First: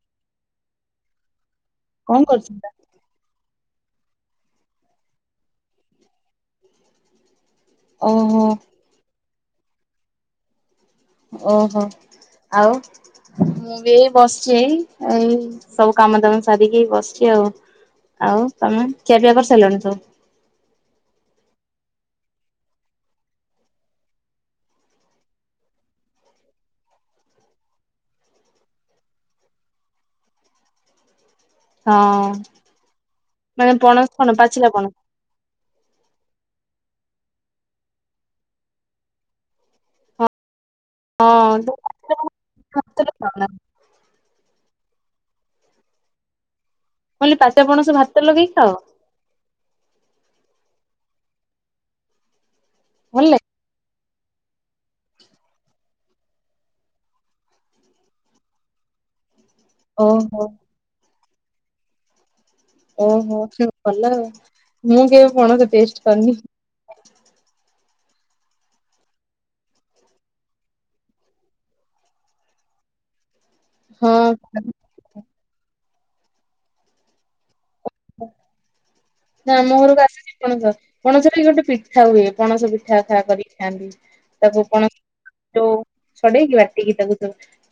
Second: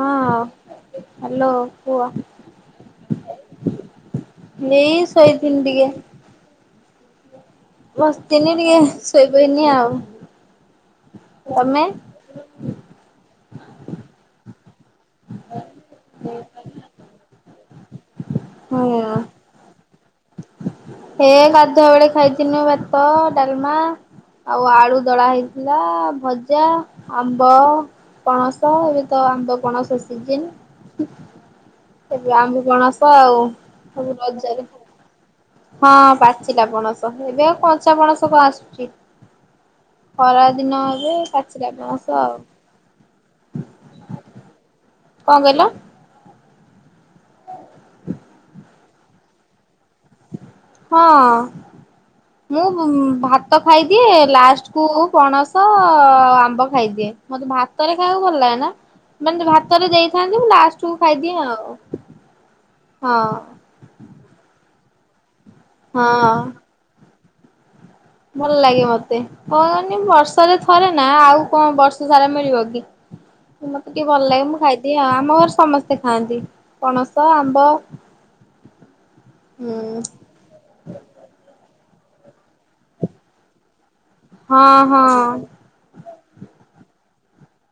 ହଁ ହାଲୋ। କୁହ କଣ କରୁଥିଲ? ଏଇ ଶୋଇଥିଲି ଟିକେ। ଓହୋ ବସିଥିଲି ଟିକେ ଶୋଇପଇଲି ଆଉ। ଓହୋ ତମେ? ଆଉ ମୁଁବି ଏଇ ବସିଚି ଏଇ। ଏଇ ସବୁ କାମ ଦାମ ସାରିକି ବସିଚି ଆଉ ଆଉ ତମେ? ଖିଆପିଆ କରିସାରିଲୁଣିତୁ? ହେ କାଧୁଆ ବଳେ ଖାଇଥିନୁ ଭାତ ଡ଼ାଲମା ଆଉ ଆଳୁ ଦଳା ହେଇଥିଲା ଭଜା ଆମ୍ବ ପଣସ ଏବେତ ଆମ୍ବ ପଣସ ସିଜିନ୍ ହଁ ଏବେ ଆମ୍ବୁ ପଣସ ଆଉ ମାନେ ପଣସ ସବୁ କଣ ରଜରେ ପାଚିଲା ପଣସ ହଁ ପାଚିଲା ପଣସ ଏବେ ଆଉ କଞ୍ଚା ପଣସ କଣ ଆସୁଚି। ଖରା ଦିନ ଏବେ ହଁ ପାଚିଲା ତମେ ପଣସ ଆଉ। [unintelligible] କଁ କଇଁଲ? ମୁକହଲି ପାଚିଲା ପଣସ ଭାତରେ ଲଗେଇ ଖାଅ? ହଁ ମୁଁ ଭା ଭଲ ଲାଗେ? ଭାତ ଖାଇଦିଏ ଲାଷ୍ଟକୁ ପଣସ ଆମ୍ବ ଖାଇଦିଏ ମତେ ଭା ଭାତରେ ଖାଇବାକୁ ଭଲ ଲାଗେନା। ମାନେ ଭାତରେ ଦେଇଥାନ୍ତି ଓହୋ ମୁଁ ଲାଷ୍ଟକୁ ଖାଇଦିଏ ଆଉ। ହଁ ଓହୋ ଭଲ ମୁଁ କେବେ ପଣସ ଟେଷ୍ଟ ହଁ। କରିନି। ଭଲ ଲାଗେ ମତେ କଣ କଁନି ବର୍ଷରେ ଥରେନା ଆଉ କଣ ବର୍ଷ ସାରା ମିଳିବକି। [inaudible] ମତେ ଟିକେ ଭଲ ଲାଗେ ମୁଁ ଖାଇଦିଏ ଆମ ଘରେ ସମସ୍ତେ ଖାଆନ୍ତି ପଣସ ଆମ୍ବ ନା ହୁଁ ଆମ ଘରକୁ ଆସିଛି ପଣସ। ପଣସବି ଗୋଟେ ପିଠା ହୁଏ ପଣସ ପିଠା ଖା କରିକି ଖାଆନ୍ତି ତାକୁ ହଁ ପଣସ ହଁ। ଯୋଉ ଛଡ଼େଇକି ବାଟିକି ତାକୁ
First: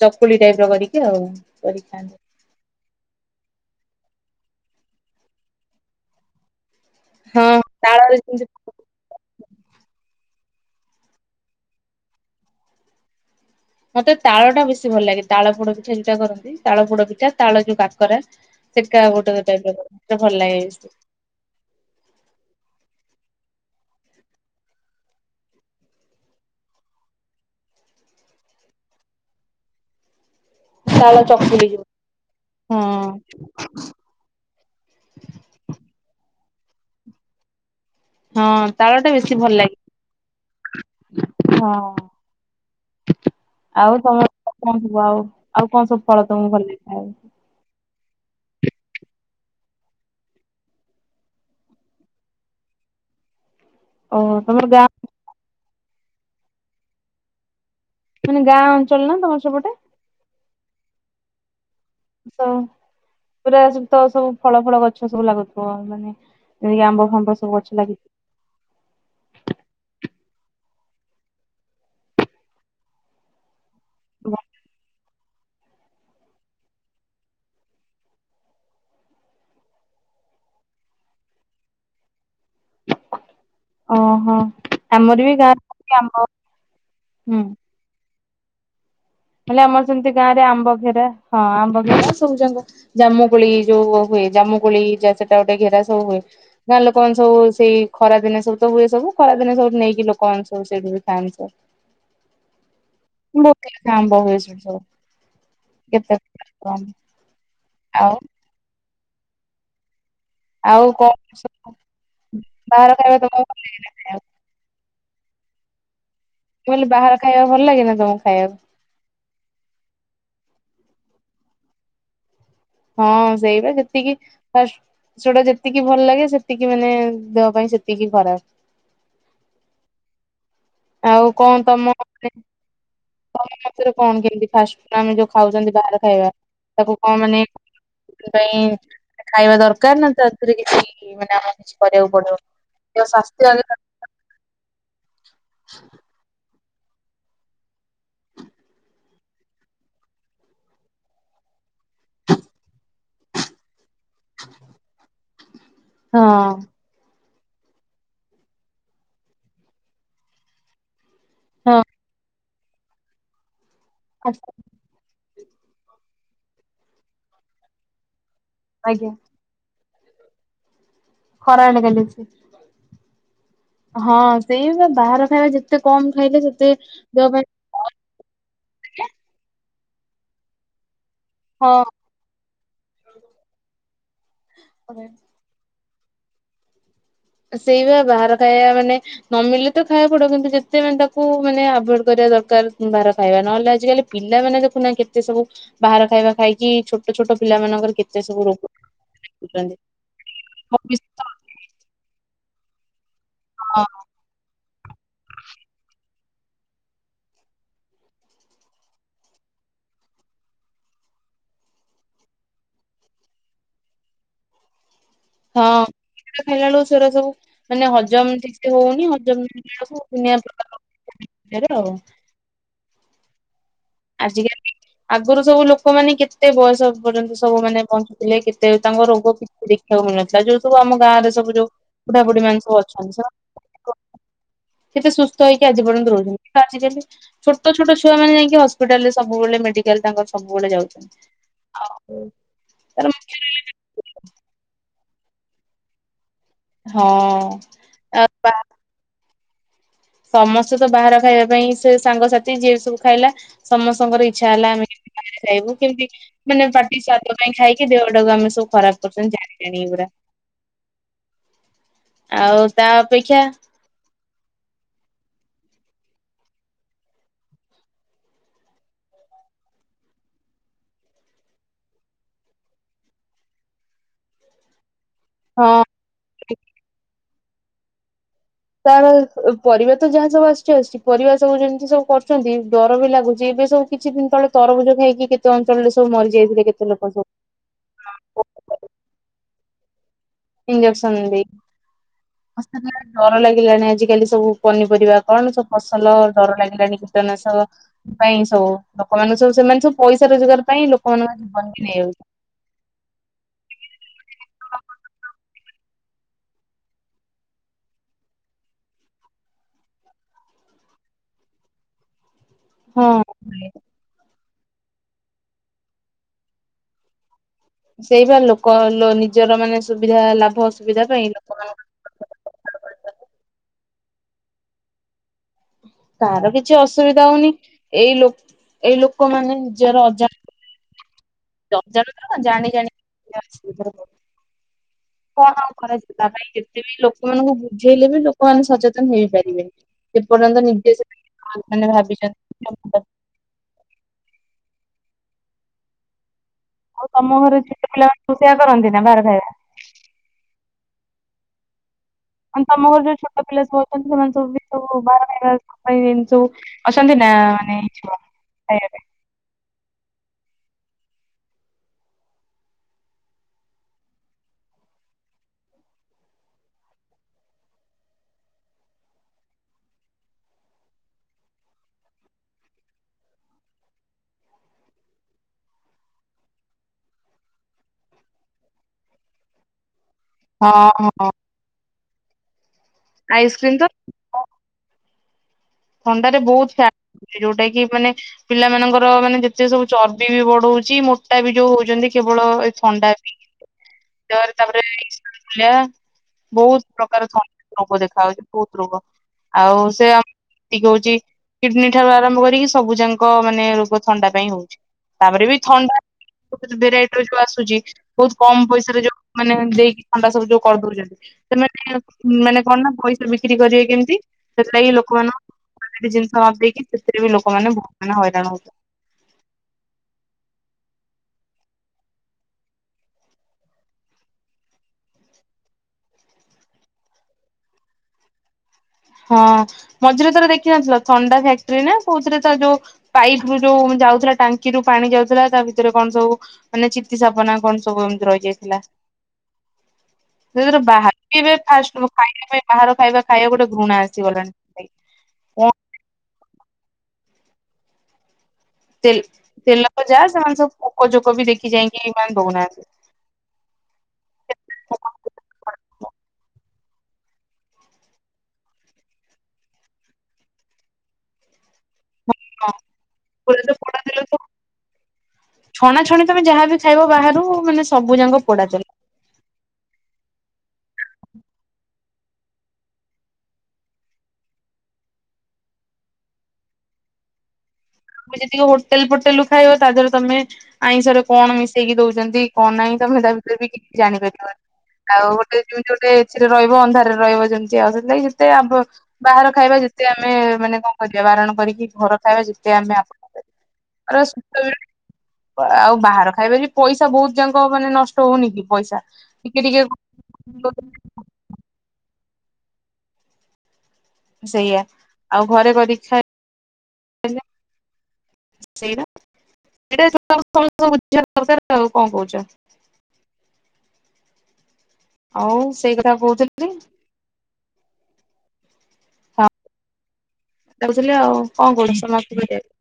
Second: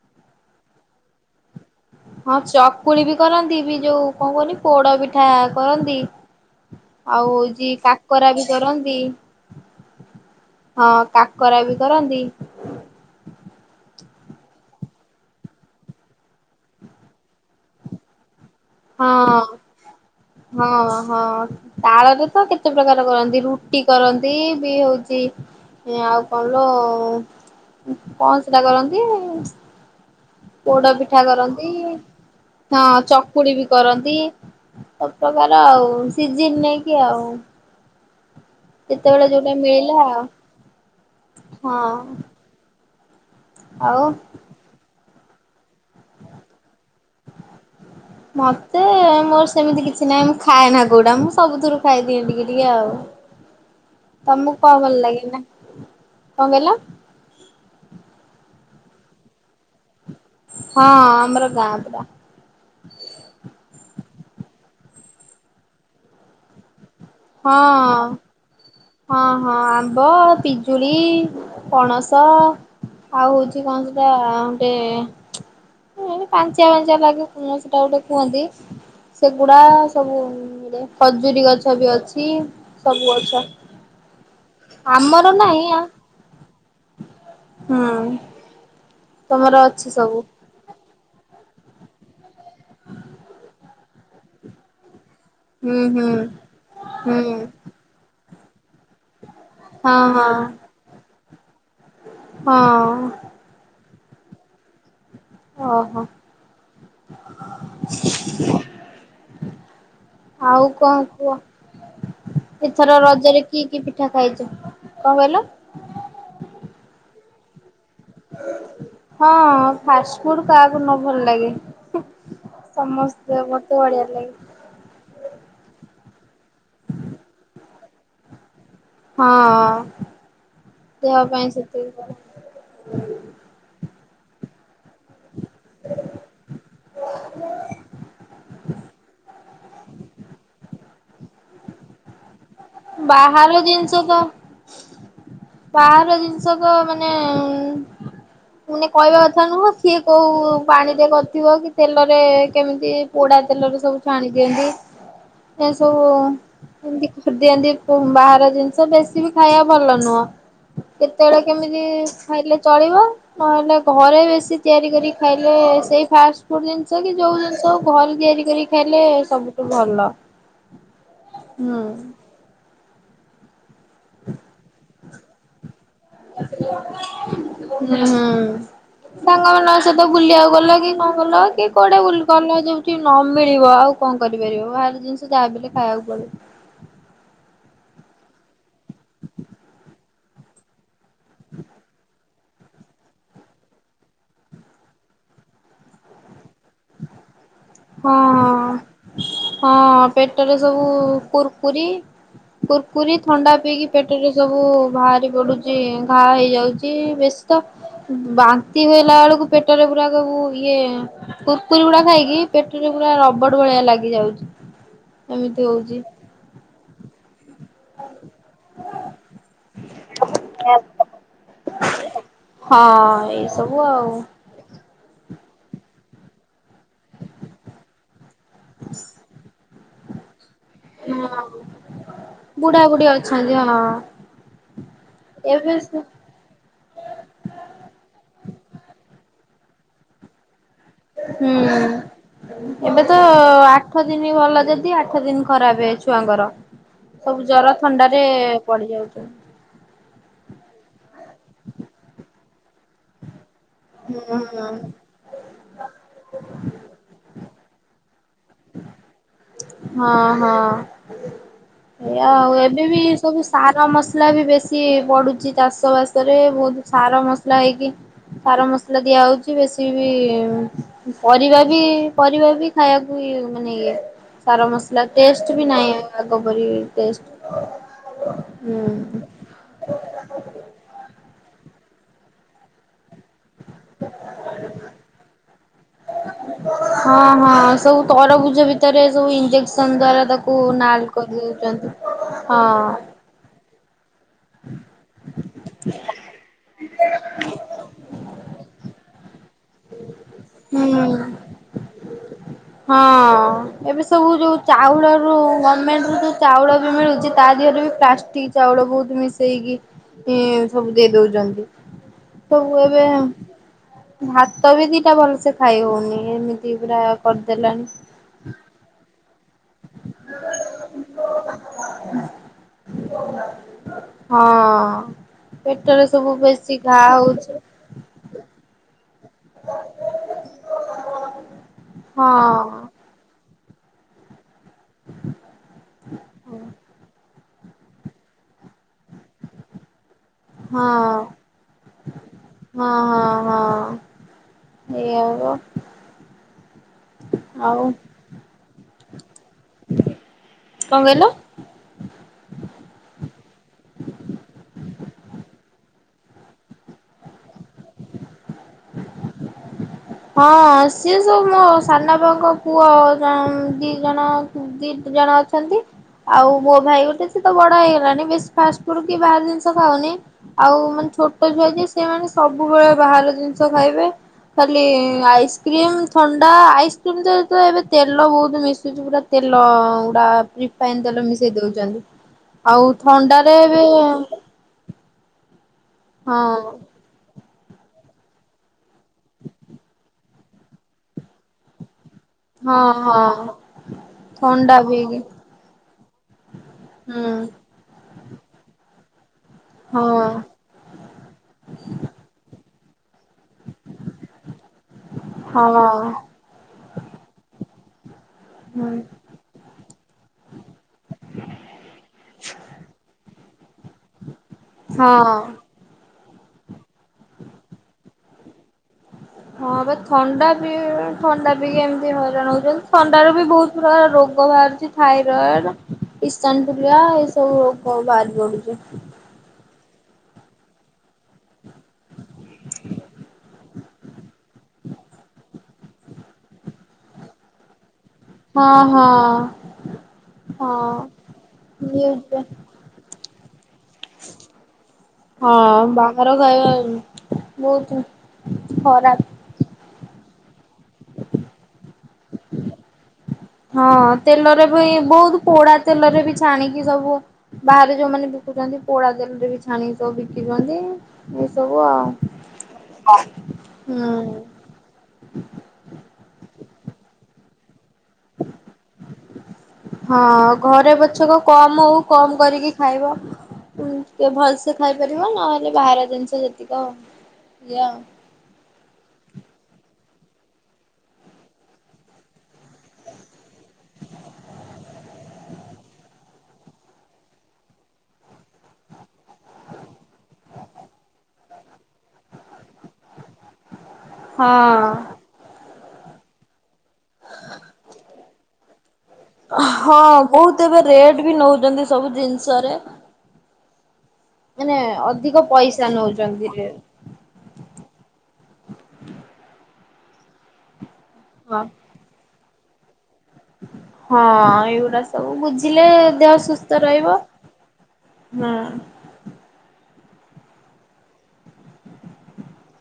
ଚକୁଳି ଟାଇପର କରିକି ଆଉ କରିକି ଖାଆନ୍ତି। ହଁ ଚକୁଳିବି କରନ୍ତିବି ଯୋଉ କଣ କହୁହନି ପୋଡ଼ ପିଠା କରନ୍ତି। ଆଉ ହଁ। ହଉଚି ତାଳରେ ଯେମିତି କାକରାବି କରନ୍ତି। ହଁ କାକରାବି କରନ୍ତି। ମତେ ତାଳଟା ବେଶୀ ଭଲ ଲାଗେ ତାଳ ପୋଡ଼ ପିଠା ଯଉଟା କରନ୍ତି ତାଳ ପୋଡ଼ ପିଠା ତାଳ ଯୋଉ କାକରା। ସେକା ଗୋଟେ ହଁ ଟାଇପିର ଭଲ ହଁ ଲାଗେ? ହଁ। ତାଳରେ ତ କେତେ ପ୍ରକାର କରନ୍ତି, ରୁଟି କରନ୍ତି ବି ହଉଚି ଆଉ କଣ ଲୋ, କଣ ସେଟା କରନ୍ତି ଇ ପୋଡ ତାଳ ପିଠା ଚକୁଳି କରନ୍ତି, ଯୋଉ। ହଁ, ଚକୁଳି ବି କରନ୍ତି। ସବୁପ୍ରକାର ଆଉ, ସିଜିନ୍ ନେଇକି ଆଉ। ହଁ, ତାଳ ଟା ଯେତେବେଳେ ବେଶୀ ଯୋଉଟା ଭଲ ମିଳିଲା ଆଉ ଲାଗେ, ହଁ। ଆଉ, ତମ କଣ ସବୁ ଆଉ, ଆଉ କଣ ସବୁ ଫଳ ତମକୁ ଭଲଲାଗେ ଖାଇବା ପାଇଁ? ମତେ ମୋର ସେମିତି କିଛି ନାହିଁ, ମୁଁ ଖାଏନା କୋଉଟା, ମୁଁ ସବୁଥିରୁ ଖାଇଦିଏ ଟିକେ ଟିକେ ଆଉ। [inaudible] ତମକୁ ତମର କଣ ଗାଁ ଭଲ ଲାଗେ ନା, କଣ କହିଲ? ମାନେ ଗାଁ ଅଞ୍ଚଳ ନା, ତମର ସେପଟେ? ହଁ, ଆମର ଗାଁ ପୁରା। ସ, ପୁରା ସବୁ ତ, ସବୁ ଫଳ ଫଳ ଗଛ ସବୁ ଲାଗୁଥିବ ମାନେ ଏଇ ଆମ୍ବ ଫାମ ହଁ ଅ। ହଁ ହଁ, ଆମ୍ବ, ପିଜୁଳି, ପଣସ ଆଉ ହଉଛି କଣ ସେଟା, ଗୋଟେ ମୁଁ କହିନି, ପାଞ୍ଚିଆ ପାଞ୍ଚିଆ ଲାଗେ, ଙ୍କ ସେଟା ଗୋଟେ କୁହନ୍ତି? ସେଗୁଡା ସବୁରେ, ଖଜୁରୀ ଗଛ ବି ଅଛି, ସବୁ ଗଛ ଅ ହ, ଆମର ବି ଗାଁ ନାହିଁ ଆ [unintelligible] ଆମ୍ବ, ହୁଁ। ହୁଁ। ତମର ହେଲେ ଆମର ଅଛି ସେମିତି ସବୁ ଗାଁ ରେ, ଆମ୍ବ ଘେରା ହଁ, ଆମ୍ବ ଘେରା, ସବୁ ଜାଙ୍ଗ ଜାମୁ କୋଳି ଯୋଉ ହୁଏ, ଜାମୁ କୋଳି ଯା ସେ ଏଟା ଗୋଟେ ହୁଁ ଘେରା ସବୁ ହୁଁ ହୁଏ, ଗାଁ ଲୋକମାନେ ହୁଁ ସବୁ ସେଇ ଖରା ଦିନେ ସବୁ ତ ହୁଏ ସବୁ, ଖରା ଦିନେ ସବୁ ହଁ ନେଇକି ହଁ ଲୋକମାନେ ସବୁ, ସେଇଠୁ ବି ଖାଆନ୍ତି ସବୁ। ହଁ ଅ। [unintelligible] ଆମ୍ବ ହୁଏ ସେଠି ସବୁ। ଓହୋ କେତେ [unintelligible] ଆଉ ଆଉ କଣ କୁହ? ବାହାର ଏଥର ଖାଇବା ତମକୁ ରଜରେ ଭଲ କି-କି ପି ପିଠା ଲାଗେ ମୁଁ ଖାଇଚ, କଣ କହିଲ? ମୁଁ କହିଲି ବାହାର ଖାଇବା ଭଲ ଲାଗେ ନା, ତମକୁ ଖାଇବାକୁ? ହଁ, ଫାଷ୍ଟ ଫୁଡ୍ କାହାକୁ ନ ଭଲ ଲାଗେ, ହୁଁ। ସମସ୍ତେ, ମତେ ବଢିଆ ଲାଗେ। ଫାଷ୍ଟ୍ ସେଗୁଡା ଯେତିକି ଭଲ ଲାଗେ, ସେତିକି ମାନେ ଦେହ ପାଇଁ ସେତିକି ଖରାପ। ହଁଅ। ଆଉ କଣ ତମ ମାନେ ତମ ମତରେ କଣ କେମ୍ ତି ଫାଷ୍ଟଫୁଡ୍ ଆମେ ଯୋଉ ଖାଉଛନ୍ତି ବାହାର ଖାଇବା, ତାକୁ କଣ ମାନେ ପାଇଁ ଖାଇବା ଦରକାର ନା, ତାଥେରେ କିଛି ମାନେ ଆମକୁ କିଛି କରିବାକୁ ପଡିବ? ଦେହ ସ୍ୱାସ୍ଥ୍ୟ ଆଗେ ବାହାର ଜିନିଷ ତ ବାହାର ଜିନିଷତ, ମାନେ ମାନେ କହିବା କଥା ନୁହଁ, ସିଏ କୋଉ ପାଣିରେ କରିଥିବ କି, ତେଲରେ କେମିତି ପୋଡା ତେଲରେ ସବୁ ଛାଣି ଦିଅନ୍ତି, ଏ ସବୁ ହଁ ଏମତି କରିଦିଅନ୍ତି ବାହାର ଜିନିଷ, ବେଶୀ ବି ଖାଇବା ଭଲ ନୁହଁ। କେତେବେଳେ ହଁ କେମିତି ଖାଇଲେ ଚଳିବ, ନହେଲେ ଘରେ ବେଶି ତିଆରି କରି ଖାଇଲେ, ସେଇ ଫାଷ୍ଟଫୁଡ୍ ଜିନିଷ କି, ଯୋଉ ଜିନିଷ ହଉ, ଘରେ ତିଆରି କରି ଖାଇଲେ ଆଜ୍ଞା ସବୁ ତୁ ଭଲ। ଖରା ହୁଁ ଏଇନେ କେନ୍ତି ଅଛି? ହଁ ସେଇଆ ବା ବାହାର ଖାଇବା ଯେତେ କମ୍ ଖାଇଲେ ଯେତେ ଦେହ ପାଇଁ ହୁଁ ସାଙ୍ଗମାନଙ୍କ ସହିତ ବୁଲିଆକୁ ଗଲ କି କଁ ଗଲ କି କୁଆଡେ ବୁଲ୍ ଗଲ ଯୋଉଠି ନ ମିଳିବ ଆଉ କଁ କରିପାରିବ ବାହାର ହଁ ଜିନିଷ ଯାହା ବି ହେଲେ ଖାଇବାକୁ ପଡିବ। ସେଇ ବା ବାହାର ଖାଇବା ମାନେ ନ ମିଳିଲେ ତ ଖାଇଆକୁ ପଡିବ କିନ୍ତୁ ଯେତେ ମାନେ ତା କୁ ମାନେ ଆଭୋଏଡ୍ କରିବା ଦରକାର। ବାଆର ଖାଇବା ନହେଲେ ଆଜିକାଲି ପିଲାମାନେ ଦେଖୁନା କେତେ ସବୁ ବାହାର ଖାଇବା ଖାଇ କି ଛୋଟ ଛୋଟ ପିଲାମାନଙ୍କର ହଁ କେତେ ସବୁ ରୋଗ ହଁ ହଁ ପେଟରେ ସବୁ [inaudible] କୁୁରକୁରି କୁୁରକୁରି ଥଣ୍ଡା ପିଇକି ପେଟେରେ ସବୁ ଭାରି ପଡୁଚି ଉଁ ଘା ହେଇଯାଉଚି ବେଶୀ ତ ବାନ୍ତି ହେଲା ବେଳୁକୁ ପେଟରେ ପୁରା ଗୁ ଗୁ ଇଏ କୁର୍ କୁରି ଗୁଡା ଖାଇକି ପେଟେରେ ପୁରା ରବଡ ଭଳିଆ ଲାଗିଯାଉଚି। ହଁ [inaudible] ଖାଇଲା ବେଳୁକୁ ସେରା ସବୁ ମାନେ ହଜମ ଠିକ୍ ସେ ହଉନି ହଜମ [inaudible] ବେଳୁକୁ ଦୁନିଆ ପ୍ରକାର [unintelligible] ଆଉ। ହଁ ଏଇ ସବୁ ଆଉ। [unintelligible] ଆଗରୁ ସବୁ ଲୋକମାନେ କେତେ ବୟସ ପର୍ଯ୍ୟନ୍ତ ସବୁ ମାନେ ବଞ୍ଚୁଥିଲେ କେତେ ତାଙ୍କ ରୋଗ କିଛି ଦେଖିବାକୁ ମିଳୁନଥିଲା ଯୋଉ ସବୁ ଆମ ଗାଁରେ ସବୁ ଯୋଉ ବୁଢା ବୁଢୀ ମାନେ ସବୁ ଅଛନ୍ତି। ଆଚ୍ଛା ସେମାନେ ଆଚ୍ଛା ହଁ। କେତେ ସୁସ୍ତ ହେଇକି ଏବେ ଆଜି ହୁଁ ପର୍ଯ୍ୟନ୍ତ ରହୁଚନ୍ତି। ଆଜିକାଲି ଛୋଟ ଛୋଟ ଛୁଆମାନେ ଯାଇକି ହସ୍ପିଟାଲରେ ସବୁବେଳେ ମେଡିକାଲ ତାଙ୍କର ସବୁବେଳେ ଯାଉଛନ୍। ହୁଁ ଏବେ ତ ମୁଖ୍ୟ ଆ ଠ ଦିନି ଭଲ ଯଦି ଆଠ ଦିନି ଖରାପେ ଛୁଆଙ୍କର ହଁ ସବୁ ଜର ଥଣ୍ଡାରେ ଆଉ ବା ପଡି ଯାଉଚନ୍। ସମସ୍ତେ ତ ବାହାର ଖାଇବା ପାଇଁ ସେ ସାଙ୍ଗସାଥି ଯିଏ ସବୁ ଖାଇଲା ହୁଁ ସମସ୍ତଙ୍କର ଇଚ୍ଛା ହୁଁ। ହେଲା ଆମେ [inaudible] ବାହାରେ ଖାଇବୁ କେମତି ମାନେ ପାଟି ସୁଆଦିଆ ପାଇଁ ଖାଇକି ଦେହଟାକୁ ଆମେ ତୋ ଖରାପ କରୁଛନ୍ତି ଜାଣି ଜାଣି ଏଗୁରା। ହଁ ହଁ। ଆଉ ତା ଅପେକ୍ଷା ର ମସଲା ବି ବେଶୀ ପଡୁଚି ଚାଷ ବାସରେ ଭୋଉତୁ ସାର ମସଲା ହେଇକି ସାର ମସଲା ଦିଆ ହଉଛି ବେଶୀ ବି ଉଁ ପରିବା ବି ପରିବା ବି ଖାଇଆ ଇ ମାନେ ଇଏ ସାର ମସଲା ଟେଷ୍ଟ ବି ନାଇଁ। ହଁ ଆଗ ପରି ଟେଷ୍ଟ ହୁଁ ତାପରେ ଓ ପରିବା ତ ଯାହା ଯାହା ଆସୁଚି ଆସୁଚି ପରିବା ସବୁ ଯେମତି ସବୁ କରୁଛନ୍ତି ଡର ବି ଲାଗୁ ଚି ଏବେ ସବୁ କିଛି ଦିନ ତଳେ ତରଭୁଜ ଖାଇକି କେତେ ଅଞ୍ଚଳରେ ସବୁ ମରି ହଁ ହଁ ସବୁ ତରଭୁଜ ଭିତରେ ସବୁ ଇଞ୍ଜେକ୍ସନ ଦ୍ଵାରା ତା କୁ ନାଲ୍ ଇଞ୍ଜେକ୍ସନ ଦେଇ। କରିଦଉଚନ୍ତି ହଁ। ଡର ଲାଗିଲାଣି ଆଜିକାଲି ସବୁ ପନିପରିବା କଣ ସବୁ ଫସଲ ଡର ଲାଗିଲାଣି ବି। ଟନାଶକ ପାଇଁ ସବୁ ଲୋକମାନେ ସବୁ ସେମାନେ ସବୁ ପଇସା ରୋଜଗାର ପାଇଁ ହୁଁ। ଲୋକମାନଙ୍କ ଜୀ ବନ ବି ନେଇ ଆଉଚୁ। ହଁ ଏବେ ସବୁ ଯୋଉ ଚାଉଳରୁ ଗମେଣ୍ଟରୁ ଯୋଉ ଚାଉଳ ବି ମିଳୁଚି ତା ଦିହରୁ ବି ପ୍ଳାଷ୍ ଟିକ ଚାଉଳ ଭୋଉତ ମିଶେଇକି ଇଁ ସବୁ ଦେଇ ଦଉଚନ୍ତି। ସବୁ ଏବେ ହଁ ଉଁ ଭାତ ବି ଦିଟା ଭଲ ସେ ଖାଇ ହଉନି ଏମିତି ପୁରା କରଦେଲାଣି। ସେଇବା ଲୋକଲ ନିଜର ମାନେ ସୁବିଧା ଲାଭ ସୁବିଧା ପାଇଁ ଲୋକ ହଁ। ପେଟରେ ସବୁ ବେଶୀ ଘା ହଉଛି। ଏଇଲୋ ଏଇଲୋକମାନେ ନିଜର ଅଜା ଅଜାଣତ ରେ କଣ ଜାଣି ହଁ। ଜାଣି [unintelligible] କଣ ଆଉ କରାଯିବ ତା ପାଇଁ ଯେତେ ବି ଲୋ ଲୋକ ମାନଙ୍କୁ ବୁଝେଇଲେ ବି ଲୋକମାନେ ସଚେତନ ହେଇପାରିବେନି। ସେପର୍ଯ୍ୟନ୍ତ ହଁ ନିଜେ ସେମାନେ ମାନେ ଭାବିଛନ୍ତି ହଁ [unintelligible] ହଁ ହଁ ଏଇଆ ଅବ। ଆଉ ତମ ଘରେ ଛୋଟ ପିଲା ମାନଙ୍କୁ ସେଆ କରନ୍ତିନା ବାହାରେ ଖାଇବା? କଁ କହିଲ? ମାନେ ତମ ଘରେ ଯୋଉ ଛୋଟପିଲା ସବୁ ଅଛନ୍ତି ସେମାନେ ସବୁ ବିଲ ବାହାର ଖାଇବାପାଇଁ ସବୁୁ ଅଛନ୍ତି ନା ମାନେ ଛୁଆ ଖାଇବା ପାଇଁ। ହଁ ସିଏ ସବୁ ମୋ ସାନଆପାଙ୍କ ପୁଅ ବଂ ଦିଜଣ ଦିଦି ଜଣ ଅଛନ୍ତି। ଆଉ ମୋ ଭାଇ ଗୋଟେ ସେତ ବଡ ହେଇଗଲାଣି ବେଶ ଫାଷ୍ଟଫୁଡ କି ବାହାର ଜିନିଷ ଖାଉନି। ଆଉ ମାନେ ଛୋଟ ଛୁଆ ଯିଏ ସେମାନେ ସବୁବେଳେ ବାହାର ଜିନିଷ ଖାଇବେ। ଲି ଆଇସ୍କ୍ରିମ୍ ଥଣ୍ଡା ଆଇସ୍କ୍ରିମ ତ ତ ଏବେ ତେଲ ବହୁତ ମିଶୁଛି ପୁରା ତେଲ ଉଡା ରିଫାଇନ ହଁ ତେଲ ହଁ ମିଶେଇ ଦଉଛନ୍ତି। ଆଉ ଥଣ୍ଡାରେ ଆଇସ୍କ୍ରିମ ବି ତ ଥଣ୍ଡାରେ ବହୁତ ହଁ ଫ୍ୟା ଯୋଉଟା କି ମାନେ ପିଲାମାନଙ୍କର ମାନେ ଯେତେ ସବୁ ଚର୍ବିବି ବଢଉଛି, ମୋଟାବି ଯୋଉ ହଉଛନ୍ତି। କେବଳ ଏ ହଁ ଥଣ୍ଡା ପିଇ ହଁ ତାରେ ଥଣ୍ଡା ତାପରେ ବି ଏଇଆ ବହୁତ ପ୍ରକାର ହୁଁ ଥ ରୋଗ ଦେଖା ହଉଛି ବହୁତ ରୋଗ ଆଉ ହଁ ସେ ଏତିକ ହଉଛି କିଡନୀ ଠାରୁ ଆରମ୍ଭ କରିକି ସବୁ ଯାଙ୍କ ମାନେ ରୋଗ ଥଣ୍ଡା ପାଇଁ ହଉଛି। ତାପରେ ବି ଥଣ୍ଡା ହଁ। ବହୁତ ଭେରାଇଟିର ଯୋଉ ଆସୁଛି ବହୁତ କମ ହୁଁ ପଇସାରେ ଯୋଉ ମାନେ ଦେଇକି ଥଣ୍ଡା ସବୁ ଯୋଉ କରିଦଉଛନ୍ତି ସେମାନେ ମାନେ କଣ ନା ପଇସା ବି କିରି କରିବେ କେମିତି ସେଥିଲାଗି ଲୋ ହଁ। ଜିନିଷ ମଗେଇକି ସେଥିରେ ବି ଲୋକମାନେ ବହୁତ ମାନେ ହଇରାଣ ହଉଛନ୍ତି। ହଁ ବା ଥଣ୍ଡା ବି ଥଣ୍ଡା ପିକି ଏମିତି ହଇରାଣ ହଉଛନ୍ତି ଥଣ୍ଡାରୁ ବି ବହୁତ ପୁରା ରୋଗ ବାହାରୁଛି ଥାଇରଏଡ ଇସନଫୁଲିଆ ଏସବୁ ରୋଗ ବାହାରି ପଡୁଛି। ହଁ ମଝିରେ ଥରେ ଦେଖିନଥିଲ ଥଣ୍ଡା ଫ୍ୟାକ୍ଟ୍ରି ନା କୋଉଥିରେ ତ ଯୋଉ ପାଇପ୍ ରୁ ଯୋଉ ଯାଉଥିଲା ଟାଙ୍କିରୁୁ ପାଣି ଯାଉଥିଲା ତା ଭିତରେ କଣ ସବୁ ମାନେ ଚିତି ସାପନା କଣ ସବୁ ଏମିତି ରହି ଯାଇଥିଲା, ହଁ ହଁ ଯୋଉଦିନ ହଁ ବାହାରିବେ ଫାଷ୍ଟେ ନିଉଜରେ ଖାଇବା ବାହାର ଖାଇବା ଖାଇବା ଗୋଟେ ଘୃଣା ଆସିଗଲାଣି। ହଁ ବାହାର ଖାଇବା ବହୁତ ତେ ଖରାପ। ତେଲ ଯାହା ସେମାନେ ସବୁ ପୋକ ଯୋକ ବି ଦେଖି ଚାହିଁକିବି ଦଉନାହାନ୍ତି। ହଁ ତେଲରେ ବି ବହୁତ ପୋଡା ତେଲରେ ବି ଛାଣିକି ସବୁ ବାହାରେ ଯୋଉମାନେ ବିକୁଛନ୍ତି ପୋଡା ତେଲ ରେ ବି ଛାଣି ସବୁ ବିିକିଛନ୍ତି ଏଇ ସବୁ ଆଉ। ହଁ ହଁ ପୁରାତ ପୋଡା ତେଲ ହୁଁ। ଛଣାଛଣି ତମେ ଯାହା ବିି ଖାଇବ ବାହାରୁ ମାନେ ସବୁ ଯାକଁ ପୋଡା ତେଲ। ହଁ ଘରେ ପଛକ କମ ହଉ କମ କରିକି ଖାଇବ। ଟିକେ ଭଲସେ ଖାଇପାରିବ ନହେଲେ ବାହାର ଜିନିଷ ଯେତିକ ଏଇଆ। ତମେ ଯେତିକି ହୋଟେଲ ଫୋଟେଲୁ ଖାଇବା ତା ଦେହରେ ତମେ ଆଇଁଷରେ କଣ ମିଶେଇକି ଦଉଛନ୍ତି କଣ ନାହିଁ ତମେ ତା ଭିତରେ ବି କିଛି ଜାଣିପାରିବନି। ଆଉ ଗୋଟେ ଯେମତି ଗୋଟେ ଏଥିରେ ରହିବ ଅନ୍ଧାରରେ ରହିବ ଯେମିତି ଆଉ ସେତିନାଗି ସେତେ ଆମ୍ୱ ବାହାର ଖାଇବା ଯେତେ ଆମେ ମାନେ କଣ କରିବା ବାରଣ କରିକି ଘର ଖାଇବା ଯେତେ ଆମେ ଆପଣଇ ପାରିବା। ହଁ [unintelligible] ଆଉ ବାହାର ଖାଇବା ବି ପଇସା ବହୁତ ଯାଙ୍କ ମାନେ ନଷ୍ ଷ୍ଟ ହଉନି କି ପଇସା। ଟିକେ ଅହ ଟିକେ ବହୁତ ଏବେ ରେଟ ବି ନଉଛନ୍ତି ସବୁ ଜିନିଷରେ। ସେଇଆ ମାନେ ଆଉ ଅଧିକ ଘରେ ପଇସା କରିକି ନଉଛନ୍ତି ରେ [unintelligible] [unintelligible] ଆଉ କଣ ହଁ। କହୁଚ। ହଁ ଏଇଗୁଡା ସବୁ ଆଉ ବୁଝିଲେ ସେଇ କଥା ଦେହ କହୁଥିଲି ସୁସ୍ଥ ରହିବ। ହଁ। ଯାଇଥିଲେ ଆଉ କଣ [unintelligible] ସମାପ୍ତି [unintelligible]